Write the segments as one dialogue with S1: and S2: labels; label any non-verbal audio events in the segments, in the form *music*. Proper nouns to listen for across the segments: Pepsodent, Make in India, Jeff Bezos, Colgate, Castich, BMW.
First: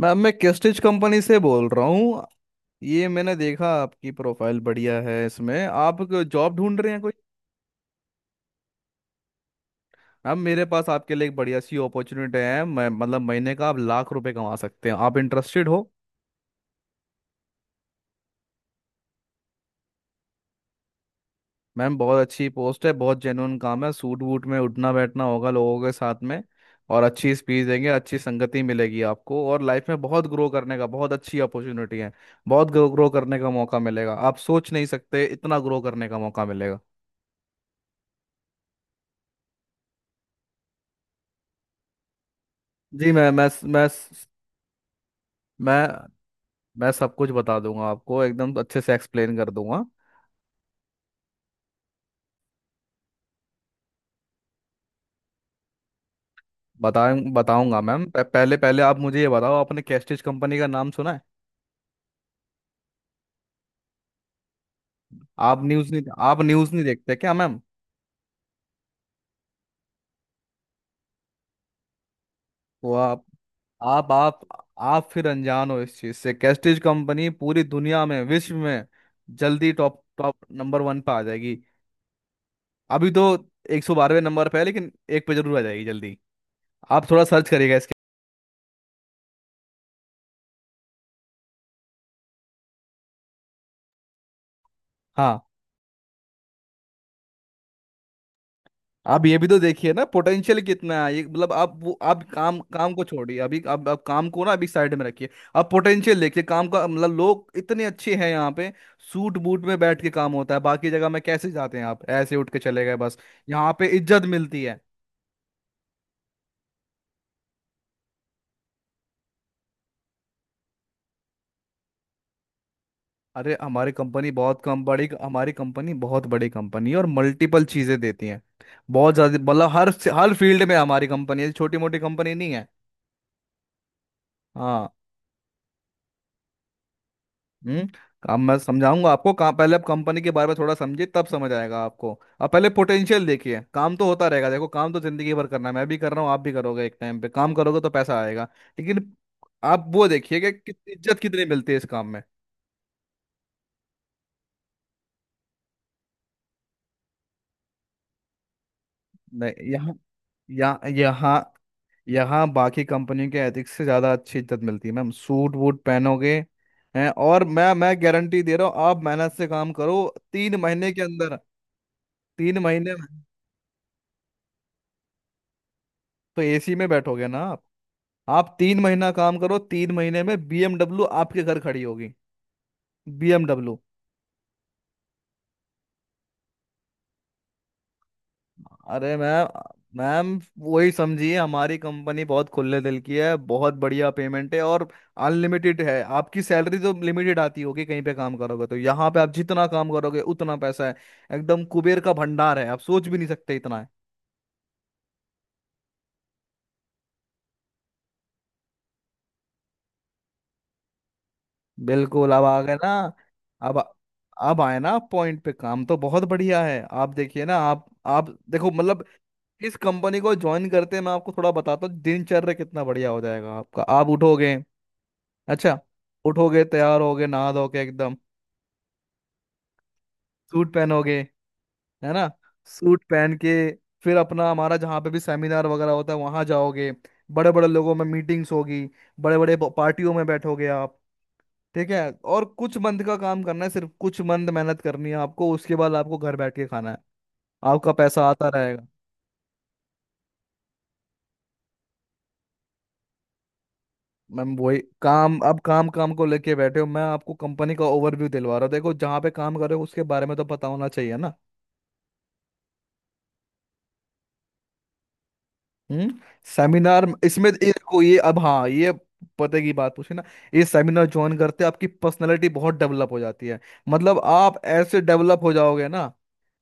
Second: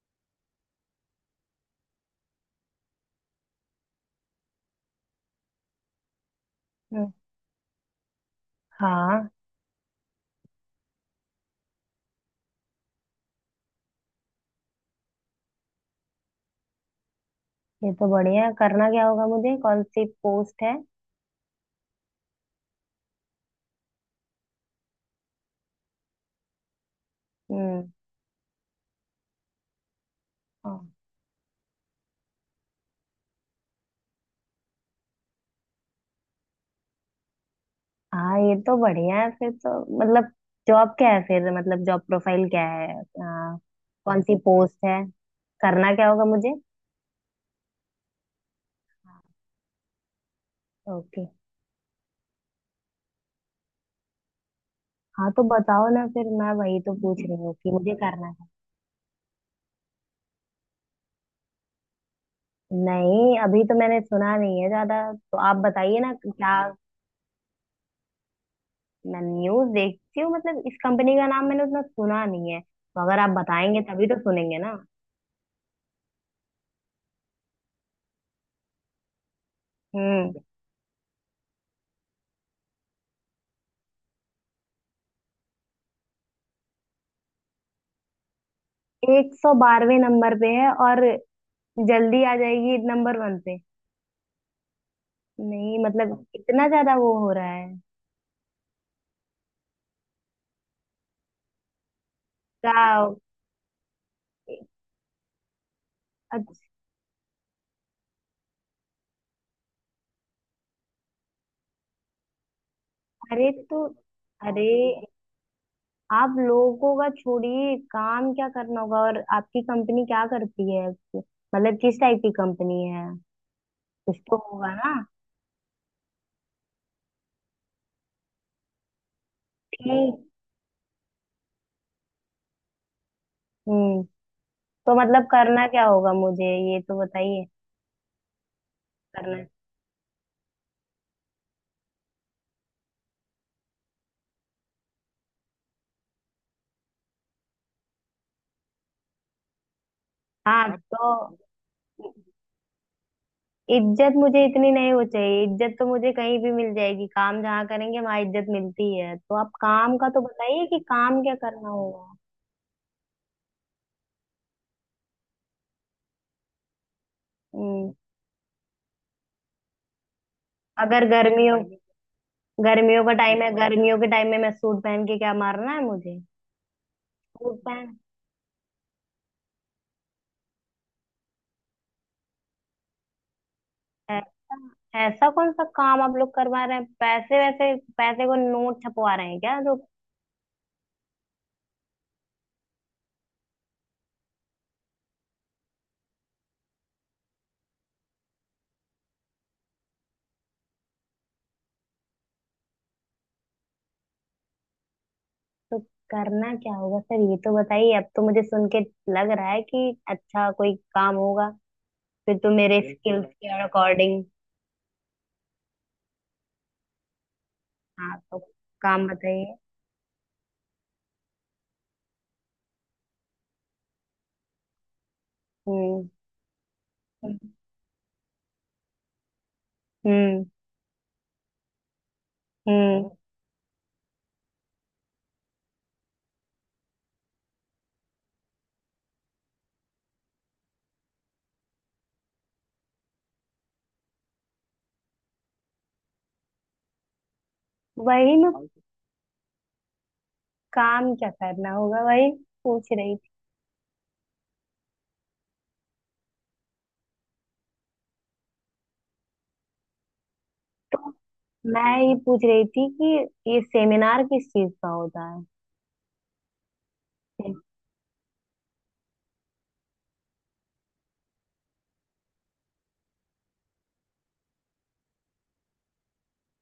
S1: Ma'am मैं केस्टिच company से बोल रहा हूँ। ये मैंने देखा आपकी प्रोफाइल बढ़िया है, इसमें आप जॉब ढूंढ रहे हैं
S2: हम्म।
S1: कोई।
S2: हाँ।
S1: मैम मेरे पास आपके लिए एक बढ़िया सी अपॉर्चुनिटी है। मैं मतलब महीने का आप लाख रुपए कमा सकते हैं। आप इंटरेस्टेड हो?
S2: ये तो बढ़िया है। करना क्या होगा मुझे? कौन सी पोस्ट है?
S1: मैम बहुत अच्छी पोस्ट है, बहुत जेन्युइन काम है। सूट वूट में उठना बैठना होगा लोगों के साथ में, और अच्छी स्पीच देंगे,
S2: हम्म।
S1: अच्छी संगति मिलेगी आपको, और लाइफ में बहुत ग्रो करने
S2: हाँ।
S1: का बहुत अच्छी अपॉर्चुनिटी है। बहुत ग्रो करने का मौका मिलेगा। आप सोच नहीं सकते इतना ग्रो करने का मौका मिलेगा।
S2: हाँ, ये तो बढ़िया है फिर तो। मतलब जॉब क्या है फिर? मतलब जॉब प्रोफाइल क्या है?
S1: जी
S2: हाँ, कौन सी पोस्ट है?
S1: मैं
S2: करना क्या होगा मुझे?
S1: मैं सब कुछ बता दूंगा आपको, एकदम अच्छे से एक्सप्लेन कर दूंगा।
S2: ओके। हाँ, तो बताओ ना फिर। मैं वही तो
S1: बताए
S2: पूछ रही हूँ कि
S1: बताऊंगा
S2: मुझे
S1: मैम। प-
S2: करना है।
S1: पहले पहले आप मुझे ये बताओ, आपने कैस्टिज कंपनी का नाम सुना है?
S2: नहीं, अभी तो मैंने सुना नहीं है ज्यादा, तो आप
S1: आप न्यूज़
S2: बताइए
S1: नहीं
S2: ना कि
S1: आप
S2: क्या।
S1: न्यूज़ नहीं देखते क्या मैम?
S2: मैं न्यूज देखती हूँ, मतलब इस कंपनी का नाम मैंने उतना सुना नहीं है,
S1: वो
S2: तो अगर आप बताएंगे तभी
S1: आप
S2: तो
S1: आप
S2: सुनेंगे ना।
S1: आप फिर अनजान हो इस चीज़ से। कैस्टिज कंपनी पूरी दुनिया में विश्व में जल्दी टॉप
S2: हम्म।
S1: टॉप नंबर वन पे आ जाएगी। अभी तो 112वें नंबर पे है, लेकिन एक पे जरूर आ जाएगी जल्दी। आप थोड़ा सर्च करिएगा इसके।
S2: 112वें नंबर पे है और जल्दी आ जाएगी नंबर वन पे?
S1: हाँ,
S2: नहीं, मतलब इतना ज्यादा वो हो रहा है?
S1: आप ये भी तो देखिए ना, पोटेंशियल कितना है ये, मतलब आप वो आप काम काम को
S2: क्या?
S1: छोड़िए अभी। आप काम को ना अभी साइड में रखिए। आप पोटेंशियल देखिए
S2: अच्छा।
S1: काम का। मतलब लोग इतने अच्छे हैं यहाँ पे। सूट बूट में बैठ के काम होता है। बाकी जगह में कैसे जाते हैं आप? ऐसे उठ के चले गए बस।
S2: अरे
S1: यहाँ
S2: तो।
S1: पे इज्जत मिलती
S2: अरे।
S1: है।
S2: आप लोगों का छोड़िए, काम क्या करना होगा और आपकी कंपनी क्या करती है? मतलब किस टाइप की कंपनी है?
S1: अरे
S2: कुछ तो होगा ना।
S1: हमारी कंपनी बहुत बड़ी कंपनी है, और मल्टीपल चीजें देती है। बहुत ज्यादा, मतलब हर
S2: ठीक।
S1: हर फील्ड में हमारी कंपनी है। छोटी मोटी कंपनी नहीं है।
S2: हम्म।
S1: हाँ।
S2: तो मतलब करना क्या होगा मुझे, ये तो बताइए।
S1: हम्म। अब मैं समझाऊंगा आपको
S2: करना।
S1: काम। पहले आप कंपनी के बारे में थोड़ा समझिए, तब समझ आएगा आपको। अब पहले पोटेंशियल देखिए। काम तो होता रहेगा। देखो काम तो जिंदगी भर करना है, मैं भी कर रहा हूँ, आप भी करोगे। एक टाइम पे काम करोगे तो पैसा आएगा, लेकिन आप वो देखिए कि
S2: हाँ
S1: कितनी इज्जत
S2: तो।
S1: कितनी मिलती है इस काम में।
S2: इज्जत मुझे इतनी नहीं हो चाहिए, इज्जत तो मुझे कहीं भी मिल जाएगी। काम जहाँ करेंगे वहां इज्जत मिलती है, तो आप
S1: नहीं, यहाँ
S2: काम का तो बताइए कि
S1: यहाँ
S2: काम क्या
S1: यहाँ
S2: करना होगा।
S1: यहाँ बाकी कंपनियों के एथिक्स से ज़्यादा अच्छी इज्जत मिलती है मैम। सूट वूट पहनोगे, हैं? और मैं
S2: हम्म।
S1: मैं गारंटी दे रहा हूँ, आप मेहनत से काम करो, 3 महीने के
S2: अगर
S1: अंदर,
S2: गर्मियों
S1: 3 महीने
S2: गर्मियों
S1: में
S2: का टाइम है, गर्मियों के टाइम में मैं सूट पहन के क्या मारना है मुझे?
S1: तो एसी में बैठोगे ना
S2: सूट
S1: आप।
S2: पहन।
S1: आप 3 महीना काम करो, तीन महीने में बीएमडब्ल्यू आपके घर खड़ी होगी। बीएमडब्ल्यू।
S2: ऐसा। ऐसा कौन सा काम आप लोग करवा रहे हैं? पैसे वैसे, पैसे को नोट छपवा
S1: अरे
S2: रहे हैं
S1: मैम।
S2: क्या तो?
S1: मैम, वही समझिए, हमारी कंपनी बहुत खुले दिल की है। बहुत बढ़िया पेमेंट है, और अनलिमिटेड है आपकी सैलरी। तो लिमिटेड आती होगी कहीं पे काम करोगे, तो यहाँ पे आप जितना काम करोगे उतना पैसा है। एकदम कुबेर का भंडार है, आप सोच भी नहीं सकते इतना है।
S2: तो करना क्या होगा सर, ये तो बताइए। अब तो मुझे सुन के लग रहा है कि अच्छा कोई काम होगा।
S1: बिल्कुल,
S2: फिर
S1: अब
S2: तो
S1: आ गए
S2: मेरे
S1: ना।
S2: स्किल्स के
S1: अब
S2: अकॉर्डिंग।
S1: अब आए ना पॉइंट पे। काम तो बहुत बढ़िया है, आप देखिए ना। आप
S2: हाँ
S1: आप
S2: तो।
S1: देखो, मतलब
S2: काम बताइए।
S1: इस कंपनी को ज्वाइन करते हैं, मैं आपको थोड़ा बताता हूँ दिनचर्या कितना बढ़िया हो जाएगा आपका। आप उठोगे। अच्छा,
S2: हम्म।
S1: उठोगे, तैयार होगे नहा धोके एकदम,
S2: हम्म।
S1: सूट पहनोगे, है ना। सूट
S2: हम्म।
S1: पहन के फिर अपना, हमारा जहाँ पे भी सेमिनार वगैरह होता है वहाँ जाओगे। बड़े बड़े लोगों में मीटिंग्स होगी। बड़े बड़े पार्टियों में बैठोगे आप। ठीक है। और कुछ मंथ का काम करना है, सिर्फ कुछ मंथ मेहनत करनी है आपको, उसके बाद आपको घर बैठ के खाना है, आपका पैसा
S2: वही
S1: आता
S2: ना,
S1: रहेगा।
S2: काम क्या करना होगा, वही पूछ रही थी।
S1: मैम वही काम। अब काम काम को लेके बैठे हो, मैं आपको कंपनी का ओवरव्यू दिलवा रहा हूँ। देखो, जहाँ पे काम कर रहे हो उसके बारे में तो पता होना
S2: तो
S1: चाहिए ना।
S2: मैं ये पूछ रही थी कि ये सेमिनार किस चीज का होता है।
S1: हम्म। सेमिनार इसमें, ये देखो, ये अब, हाँ, ये पते की बात पूछी ना। ये सेमिनार ज्वाइन करते आपकी पर्सनैलिटी बहुत डेवलप हो जाती है। मतलब आप ऐसे डेवलप हो जाओगे ना,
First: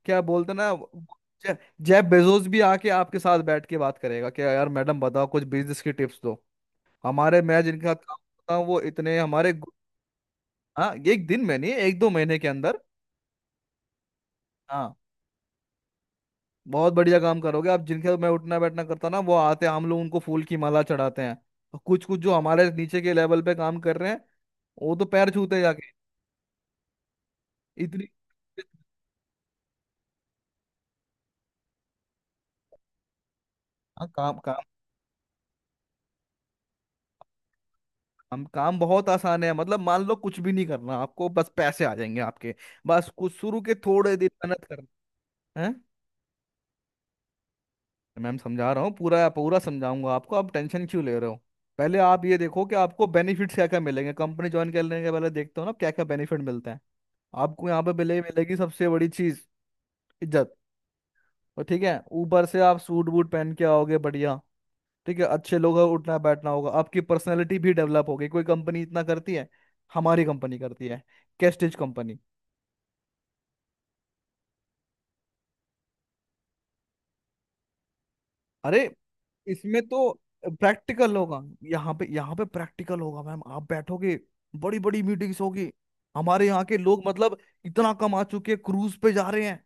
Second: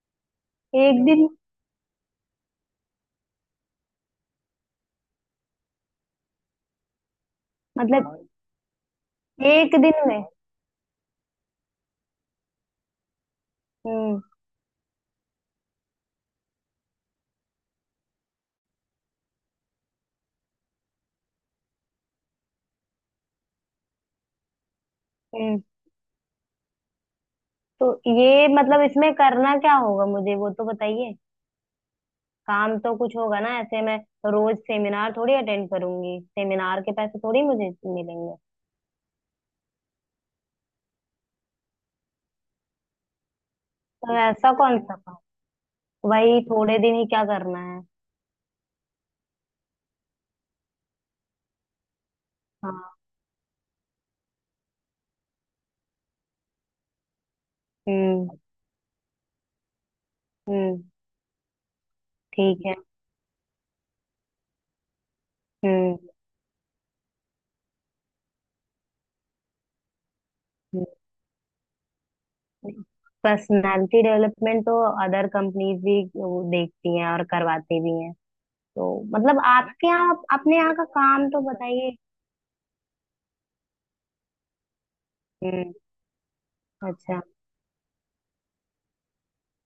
S1: क्या बोलते हैं ना।
S2: एक दिन।
S1: जे- जेफ बेजोस भी आके आपके साथ बैठ के बात करेगा कि यार मैडम बताओ कुछ बिजनेस की टिप्स दो। हमारे, मैं जिनका काम
S2: मतलब
S1: करता हूँ वो इतने, हमारे।
S2: एक दिन में?
S1: हाँ एक दिन में नहीं, एक दो महीने के अंदर।
S2: हम्म।
S1: हाँ, बहुत बढ़िया काम करोगे आप। जिनके साथ मैं उठना बैठना करता ना, वो आते हैं, हम लोग उनको फूल की माला चढ़ाते हैं। और कुछ कुछ जो हमारे नीचे के लेवल पे काम कर रहे हैं, वो तो पैर छूते हैं
S2: हम्म।
S1: जाके।
S2: तो
S1: इतनी।
S2: ये मतलब इसमें करना क्या होगा मुझे, वो तो बताइए। काम तो कुछ होगा ना, ऐसे मैं
S1: हाँ, काम
S2: रोज
S1: काम,
S2: सेमिनार थोड़ी अटेंड करूंगी, सेमिनार के पैसे थोड़ी मुझे मिलेंगे।
S1: काम काम बहुत आसान है। मतलब मान लो कुछ भी नहीं करना आपको, बस पैसे आ जाएंगे आपके। बस कुछ शुरू के थोड़े
S2: तो
S1: दिन
S2: ऐसा
S1: मेहनत
S2: कौन सा
S1: करना
S2: काम?
S1: है।
S2: वही थोड़े दिन ही क्या करना है?
S1: मैम समझा रहा हूँ, पूरा पूरा समझाऊंगा आपको, आप टेंशन क्यों ले रहे हो? पहले आप ये देखो कि
S2: हाँ।
S1: आपको बेनिफिट्स क्या क्या मिलेंगे। कंपनी ज्वाइन करने के पहले देखते हो ना क्या क्या बेनिफिट मिलते हैं? आपको यहाँ पे
S2: हम्म।
S1: मिलेगी सबसे बड़ी चीज, इज्जत।
S2: हम्म।
S1: और ठीक है, ऊपर से
S2: ठीक है।
S1: आप सूट बूट पहन के आओगे बढ़िया। ठीक है, अच्छे लोग हैं,
S2: हम्म।
S1: उठना बैठना होगा, आपकी पर्सनैलिटी भी डेवलप होगी। कोई कंपनी इतना करती है? हमारी कंपनी करती है, कैस्टिज कंपनी।
S2: पर्सनालिटी डेवलपमेंट तो अदर कंपनीज भी वो देखती हैं और करवाती भी हैं।
S1: अरे
S2: तो मतलब
S1: इसमें
S2: आपके
S1: तो
S2: यहाँ, अपने यहाँ का
S1: प्रैक्टिकल
S2: काम तो
S1: होगा।
S2: बताइए।
S1: यहाँ पे प्रैक्टिकल होगा मैम। आप बैठोगे, बड़ी बड़ी मीटिंग्स होगी।
S2: हम्म।
S1: हमारे यहाँ के लोग,
S2: अच्छा।
S1: मतलब इतना कमा चुके हैं, क्रूज पे जा रहे हैं,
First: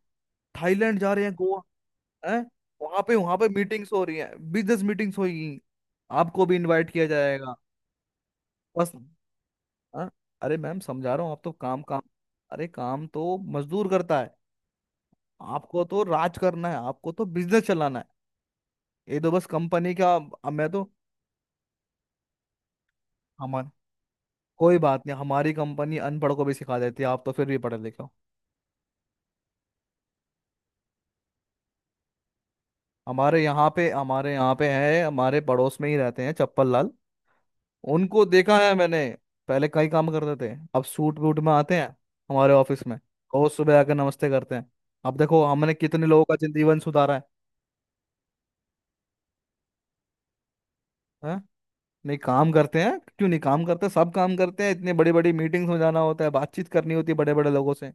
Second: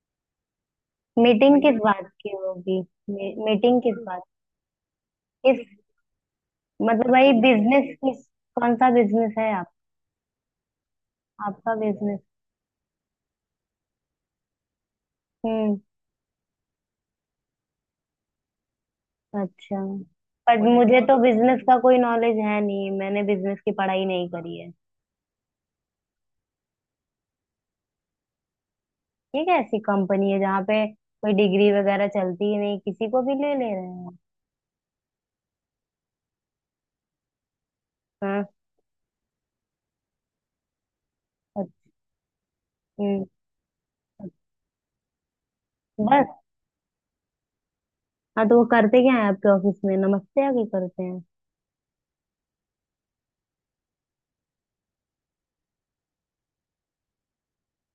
S1: थाईलैंड जा रहे हैं,
S2: मीटिंग
S1: गोवा
S2: किस बात की
S1: है।
S2: होगी?
S1: वहां पे
S2: मी,
S1: वहां पे
S2: मीटिंग
S1: मीटिंग्स हो
S2: किस
S1: रही
S2: बात?
S1: है। बिजनेस मीटिंग्स होगी,
S2: किस?
S1: आपको भी इनवाइट किया
S2: मतलब भाई
S1: जाएगा।
S2: बिजनेस किस, कौन सा
S1: बस।
S2: बिजनेस है आप?
S1: हाँ। अरे मैम समझा रहा हूँ, आप तो
S2: आपका
S1: काम काम।
S2: बिजनेस।
S1: अरे काम तो मजदूर करता है।
S2: हम्म।
S1: आपको तो राज करना है, आपको तो बिजनेस चलाना है। ये तो बस
S2: अच्छा।
S1: कंपनी का, अब
S2: पर
S1: मैं तो,
S2: मुझे तो बिजनेस का कोई नॉलेज है नहीं, मैंने बिजनेस
S1: हमारे।
S2: की पढ़ाई नहीं करी है।
S1: कोई बात नहीं, हमारी कंपनी अनपढ़ को भी सिखा देती है, आप तो फिर भी पढ़े लिखे हो।
S2: ये कैसी कंपनी है जहाँ पे कोई डिग्री वगैरह चलती ही नहीं, किसी को भी ले ले रहे हैं?
S1: हमारे यहाँ पे है, हमारे पड़ोस में ही रहते हैं, चप्पल लाल। उनको
S2: हाँ।
S1: देखा है मैंने। पहले कई काम करते थे, अब सूट वूट में
S2: अच्छ-
S1: आते हैं हमारे ऑफिस में।
S2: हम्म।
S1: रोज सुबह आकर नमस्ते करते हैं। अब देखो हमने कितने लोगों
S2: बस।
S1: का जीवन सुधारा है।
S2: हाँ तो वो करते क्या है आपके ऑफिस में, नमस्ते आगे करते हैं?
S1: हैं? नहीं काम करते हैं? क्यों नहीं काम करते, सब काम करते हैं। इतने बड़ी बड़ी मीटिंग्स में जाना होता है, बातचीत करनी होती है बड़े बड़े लोगों से।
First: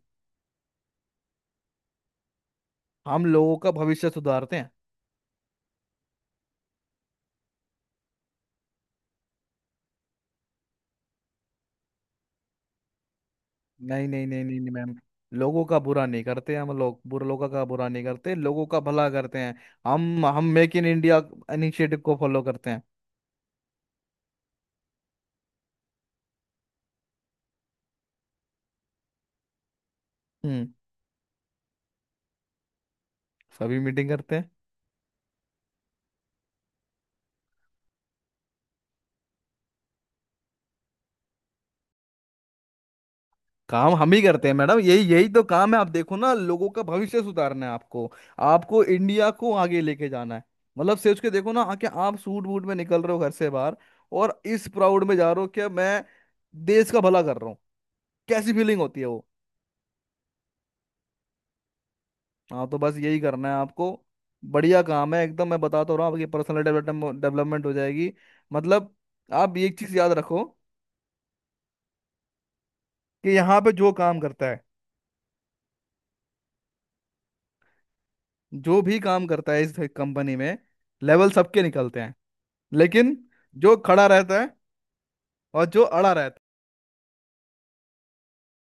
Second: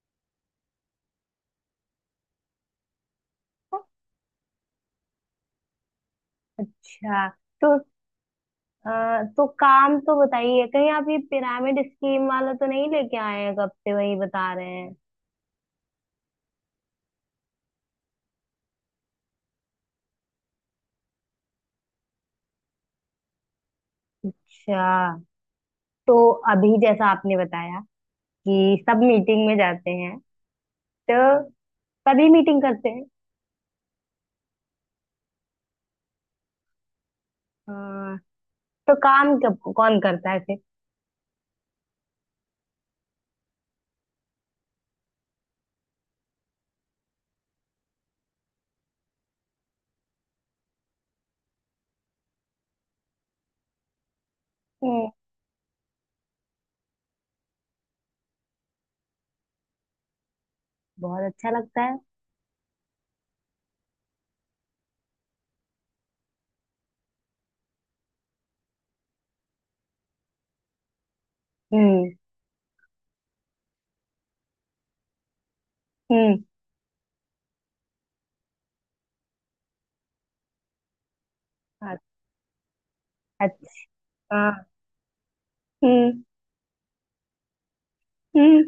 S1: हम लोगों का भविष्य सुधारते हैं।
S2: अच्छा। तो। तो काम तो बताइए, कहीं आप ये पिरामिड स्कीम वाला तो नहीं लेके आए हैं, कब से
S1: नहीं
S2: वही
S1: नहीं नहीं
S2: बता
S1: नहीं, नहीं
S2: रहे
S1: मैम।
S2: हैं?
S1: लोगों का बुरा नहीं करते हम लोग, बुरे लोगों का बुरा नहीं करते, लोगों का भला करते हैं। हम मेक इन इंडिया इनिशिएटिव को फॉलो करते हैं।
S2: अच्छा तो। अभी जैसा आपने बताया कि सब मीटिंग में जाते हैं।
S1: हम्म।
S2: तो सभी मीटिंग करते हैं।
S1: सभी मीटिंग करते हैं।
S2: हाँ। तो काम कब कौन करता है फिर?
S1: काम हम ही करते हैं मैडम, यही यही तो काम है। आप देखो ना, लोगों का भविष्य सुधारना है आपको, आपको इंडिया को आगे लेके जाना है। मतलब सोच के देखो ना, आके आप सूट बूट में निकल रहे हो घर से बाहर, और इस प्राउड
S2: हम्म।
S1: में जा रहे हो कि मैं देश का भला कर रहा हूँ। कैसी फीलिंग होती है वो?
S2: बहुत अच्छा लगता है।
S1: हाँ तो बस यही करना है आपको, बढ़िया काम है एकदम। मैं बता तो रहा हूँ, आपकी पर्सनल डेवलपमेंट डेवलपमेंट हो जाएगी। मतलब आप एक चीज याद रखो,
S2: हम्म।
S1: कि यहाँ पे जो काम करता है,
S2: हम्म।
S1: जो भी काम करता है इस कंपनी में, लेवल सबके निकलते हैं, लेकिन जो
S2: अच्छा।
S1: खड़ा रहता है
S2: हाँ।
S1: और जो अड़ा
S2: हम्म।
S1: रहता
S2: हम्म।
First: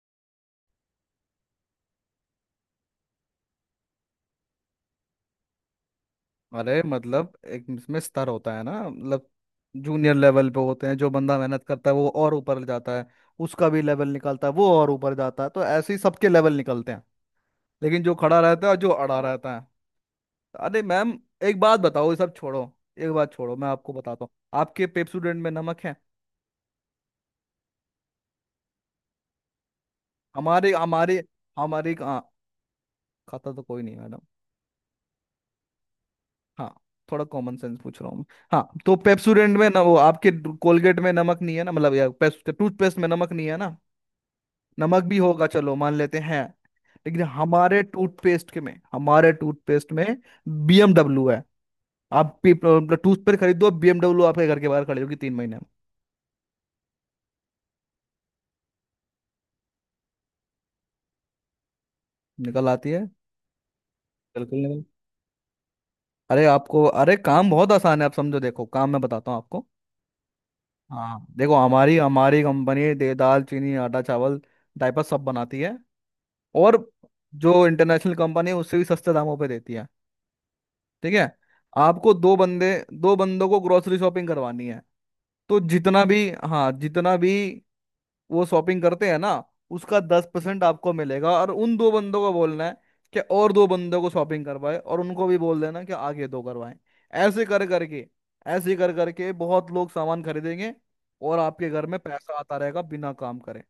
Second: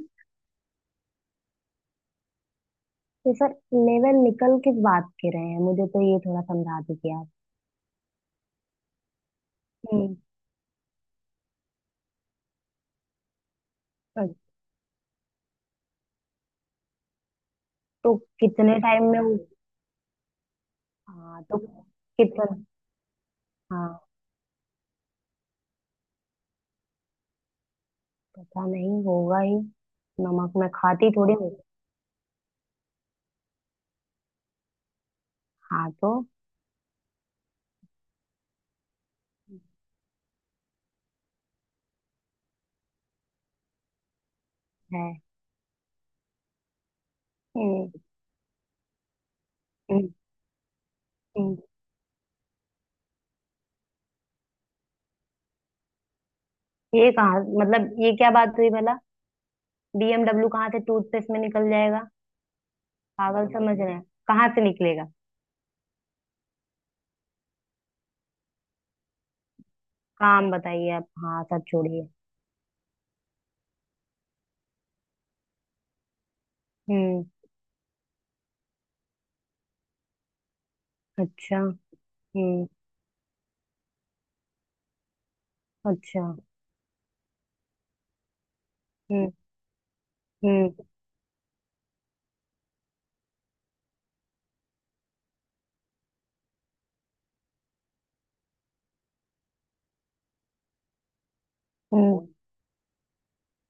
S2: तो सर, लेवल निकल किस बात के रहे हैं, मुझे तो ये थोड़ा
S1: है।
S2: समझा
S1: अरे
S2: दीजिए आप।
S1: मतलब एक इसमें स्तर होता है ना, मतलब जूनियर
S2: हम्म।
S1: लेवल पे होते हैं, जो बंदा मेहनत करता है वो और ऊपर जाता है, उसका भी लेवल
S2: अच्छा।
S1: निकलता है, वो और ऊपर जाता है, तो ऐसे ही सबके लेवल निकलते हैं। लेकिन जो
S2: तो
S1: खड़ा रहता है और
S2: कितने
S1: जो
S2: टाइम में
S1: अड़ा
S2: वो?
S1: रहता है, अरे मैम
S2: हाँ तो।
S1: एक बात बताओ, ये सब
S2: कितना?
S1: छोड़ो, एक बात छोड़ो, मैं आपको
S2: हाँ।
S1: बताता हूँ। आपके पेप स्टूडेंट में नमक है?
S2: पता नहीं, होगा ही, नमक मैं
S1: हमारे
S2: खाती
S1: हमारे
S2: थोड़ी हूँ।
S1: हमारी, हाँ, खाता तो कोई नहीं मैडम,
S2: हाँ तो।
S1: हाँ, थोड़ा कॉमन सेंस पूछ रहा हूँ मैं। हाँ तो पेप्सोडेंट में ना, वो आपके कोलगेट में नमक नहीं है ना, मतलब या टूथपेस्ट में नमक नहीं है ना? नमक
S2: है।
S1: भी होगा, चलो मान लेते हैं। लेकिन
S2: हम्म।
S1: हमारे टूथपेस्ट में
S2: हम्म।
S1: बीएमडब्ल्यू है।
S2: हम्म।
S1: आप टूथपेस्ट खरीदो, बीएमडब्ल्यू आपके घर के बाहर खड़ी होगी 3 महीने में।
S2: ये कहाँ, मतलब ये क्या बात हुई भला? बीएमडब्ल्यू कहाँ से टूथपेस्ट में निकल जाएगा?
S1: निकल आती है,
S2: पागल समझ रहे हैं? कहाँ
S1: बिल्कुल
S2: से
S1: निकल।
S2: निकलेगा?
S1: अरे आपको, अरे काम बहुत आसान है, आप समझो, देखो काम मैं बताता हूँ आपको।
S2: काम बताइए आप,
S1: हाँ
S2: हाँ,
S1: देखो,
S2: सब
S1: हमारी
S2: छोड़िए।
S1: हमारी कंपनी दे दाल, चीनी, आटा, चावल, डायपर सब बनाती है, और
S2: हम्म।
S1: जो इंटरनेशनल कंपनी है उससे भी सस्ते दामों पे देती है। ठीक है,
S2: अच्छा।
S1: आपको
S2: हम्म।
S1: दो बंदों को ग्रोसरी शॉपिंग करवानी है। तो जितना भी,
S2: अच्छा।
S1: हाँ, जितना भी वो शॉपिंग करते हैं ना,
S2: हम्म।
S1: उसका 10%
S2: हम्म।
S1: आपको मिलेगा। और उन दो बंदों को बोलना है कि और दो बंदों को शॉपिंग करवाए, और उनको भी बोल देना कि आगे दो करवाएं। ऐसे कर करके ऐसे कर करके बहुत लोग सामान खरीदेंगे, और आपके घर में
S2: हम्म।
S1: पैसा आता रहेगा बिना काम करे।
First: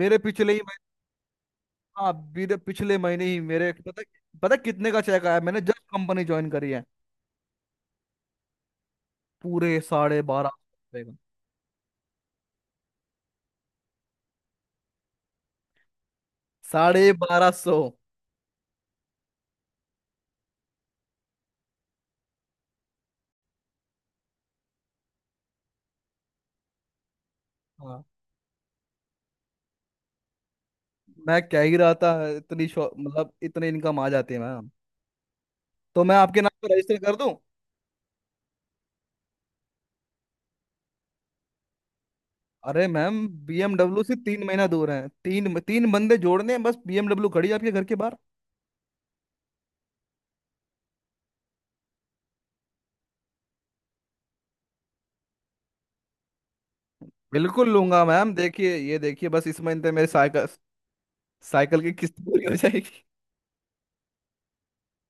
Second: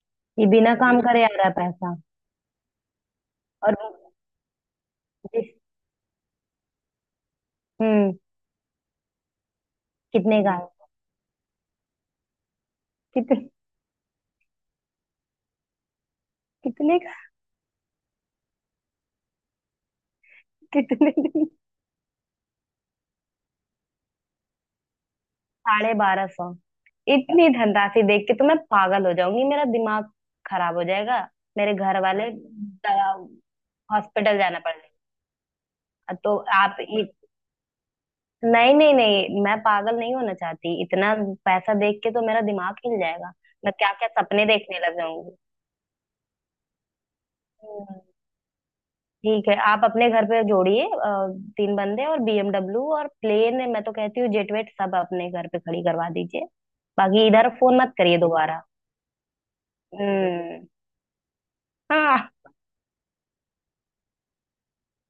S1: मेरे
S2: ये
S1: पिछले ही
S2: बिना काम करे आ रहा है पैसा?
S1: हाँ, बीते पिछले महीने ही मेरे,
S2: और?
S1: पता पता कितने का चेक आया,
S2: जिस-
S1: मैंने जब कंपनी ज्वाइन करी है,
S2: हम्म।
S1: पूरे साढ़े
S2: कितने
S1: बारह
S2: का है?
S1: सौ का।
S2: कितने? कितने
S1: साढ़े
S2: का?
S1: बारह सौ
S2: कितने दिन? 1250? इतनी धनराशि
S1: हाँ।
S2: देख के तो मैं पागल हो जाऊंगी, मेरा दिमाग खराब हो जाएगा।
S1: मैं कह
S2: मेरे
S1: ही रहा
S2: घर
S1: था,
S2: वाले,
S1: इतनी मतलब इतनी इनकम आ जाती
S2: हॉस्पिटल
S1: है
S2: जाना
S1: मैम,
S2: पड़ जाएगा।
S1: तो मैं
S2: तो
S1: आपके नाम पर
S2: आप।
S1: रजिस्टर कर दूं?
S2: नहीं, नहीं, नहीं, मैं पागल नहीं होना चाहती, इतना पैसा देख के तो मेरा दिमाग
S1: अरे
S2: हिल
S1: मैम,
S2: जाएगा। मैं क्या
S1: बीएमडब्ल्यू
S2: क्या
S1: से तीन
S2: सपने
S1: महीना
S2: देखने
S1: दूर
S2: लग
S1: है,
S2: जाऊंगी।
S1: तीन तीन बंदे जोड़ने हैं, बस बीएमडब्ल्यू खड़ी है आपके घर के
S2: हम्म।
S1: बाहर।
S2: ठीक है, आप अपने घर पे जोड़िए तीन बंदे और बीएमडब्ल्यू और प्लेन, मैं तो कहती हूँ जेट वेट सब अपने घर पे खड़ी करवा दीजिए। बाकी इधर
S1: बिल्कुल
S2: फोन मत
S1: लूंगा
S2: करिए
S1: मैम,
S2: दोबारा।
S1: देखिए, ये देखिए बस इस महीने मेरे साइकिल
S2: हम्म।
S1: साइकिल की
S2: *laughs*
S1: किस्त
S2: हाँ।
S1: पूरी हो जाएगी।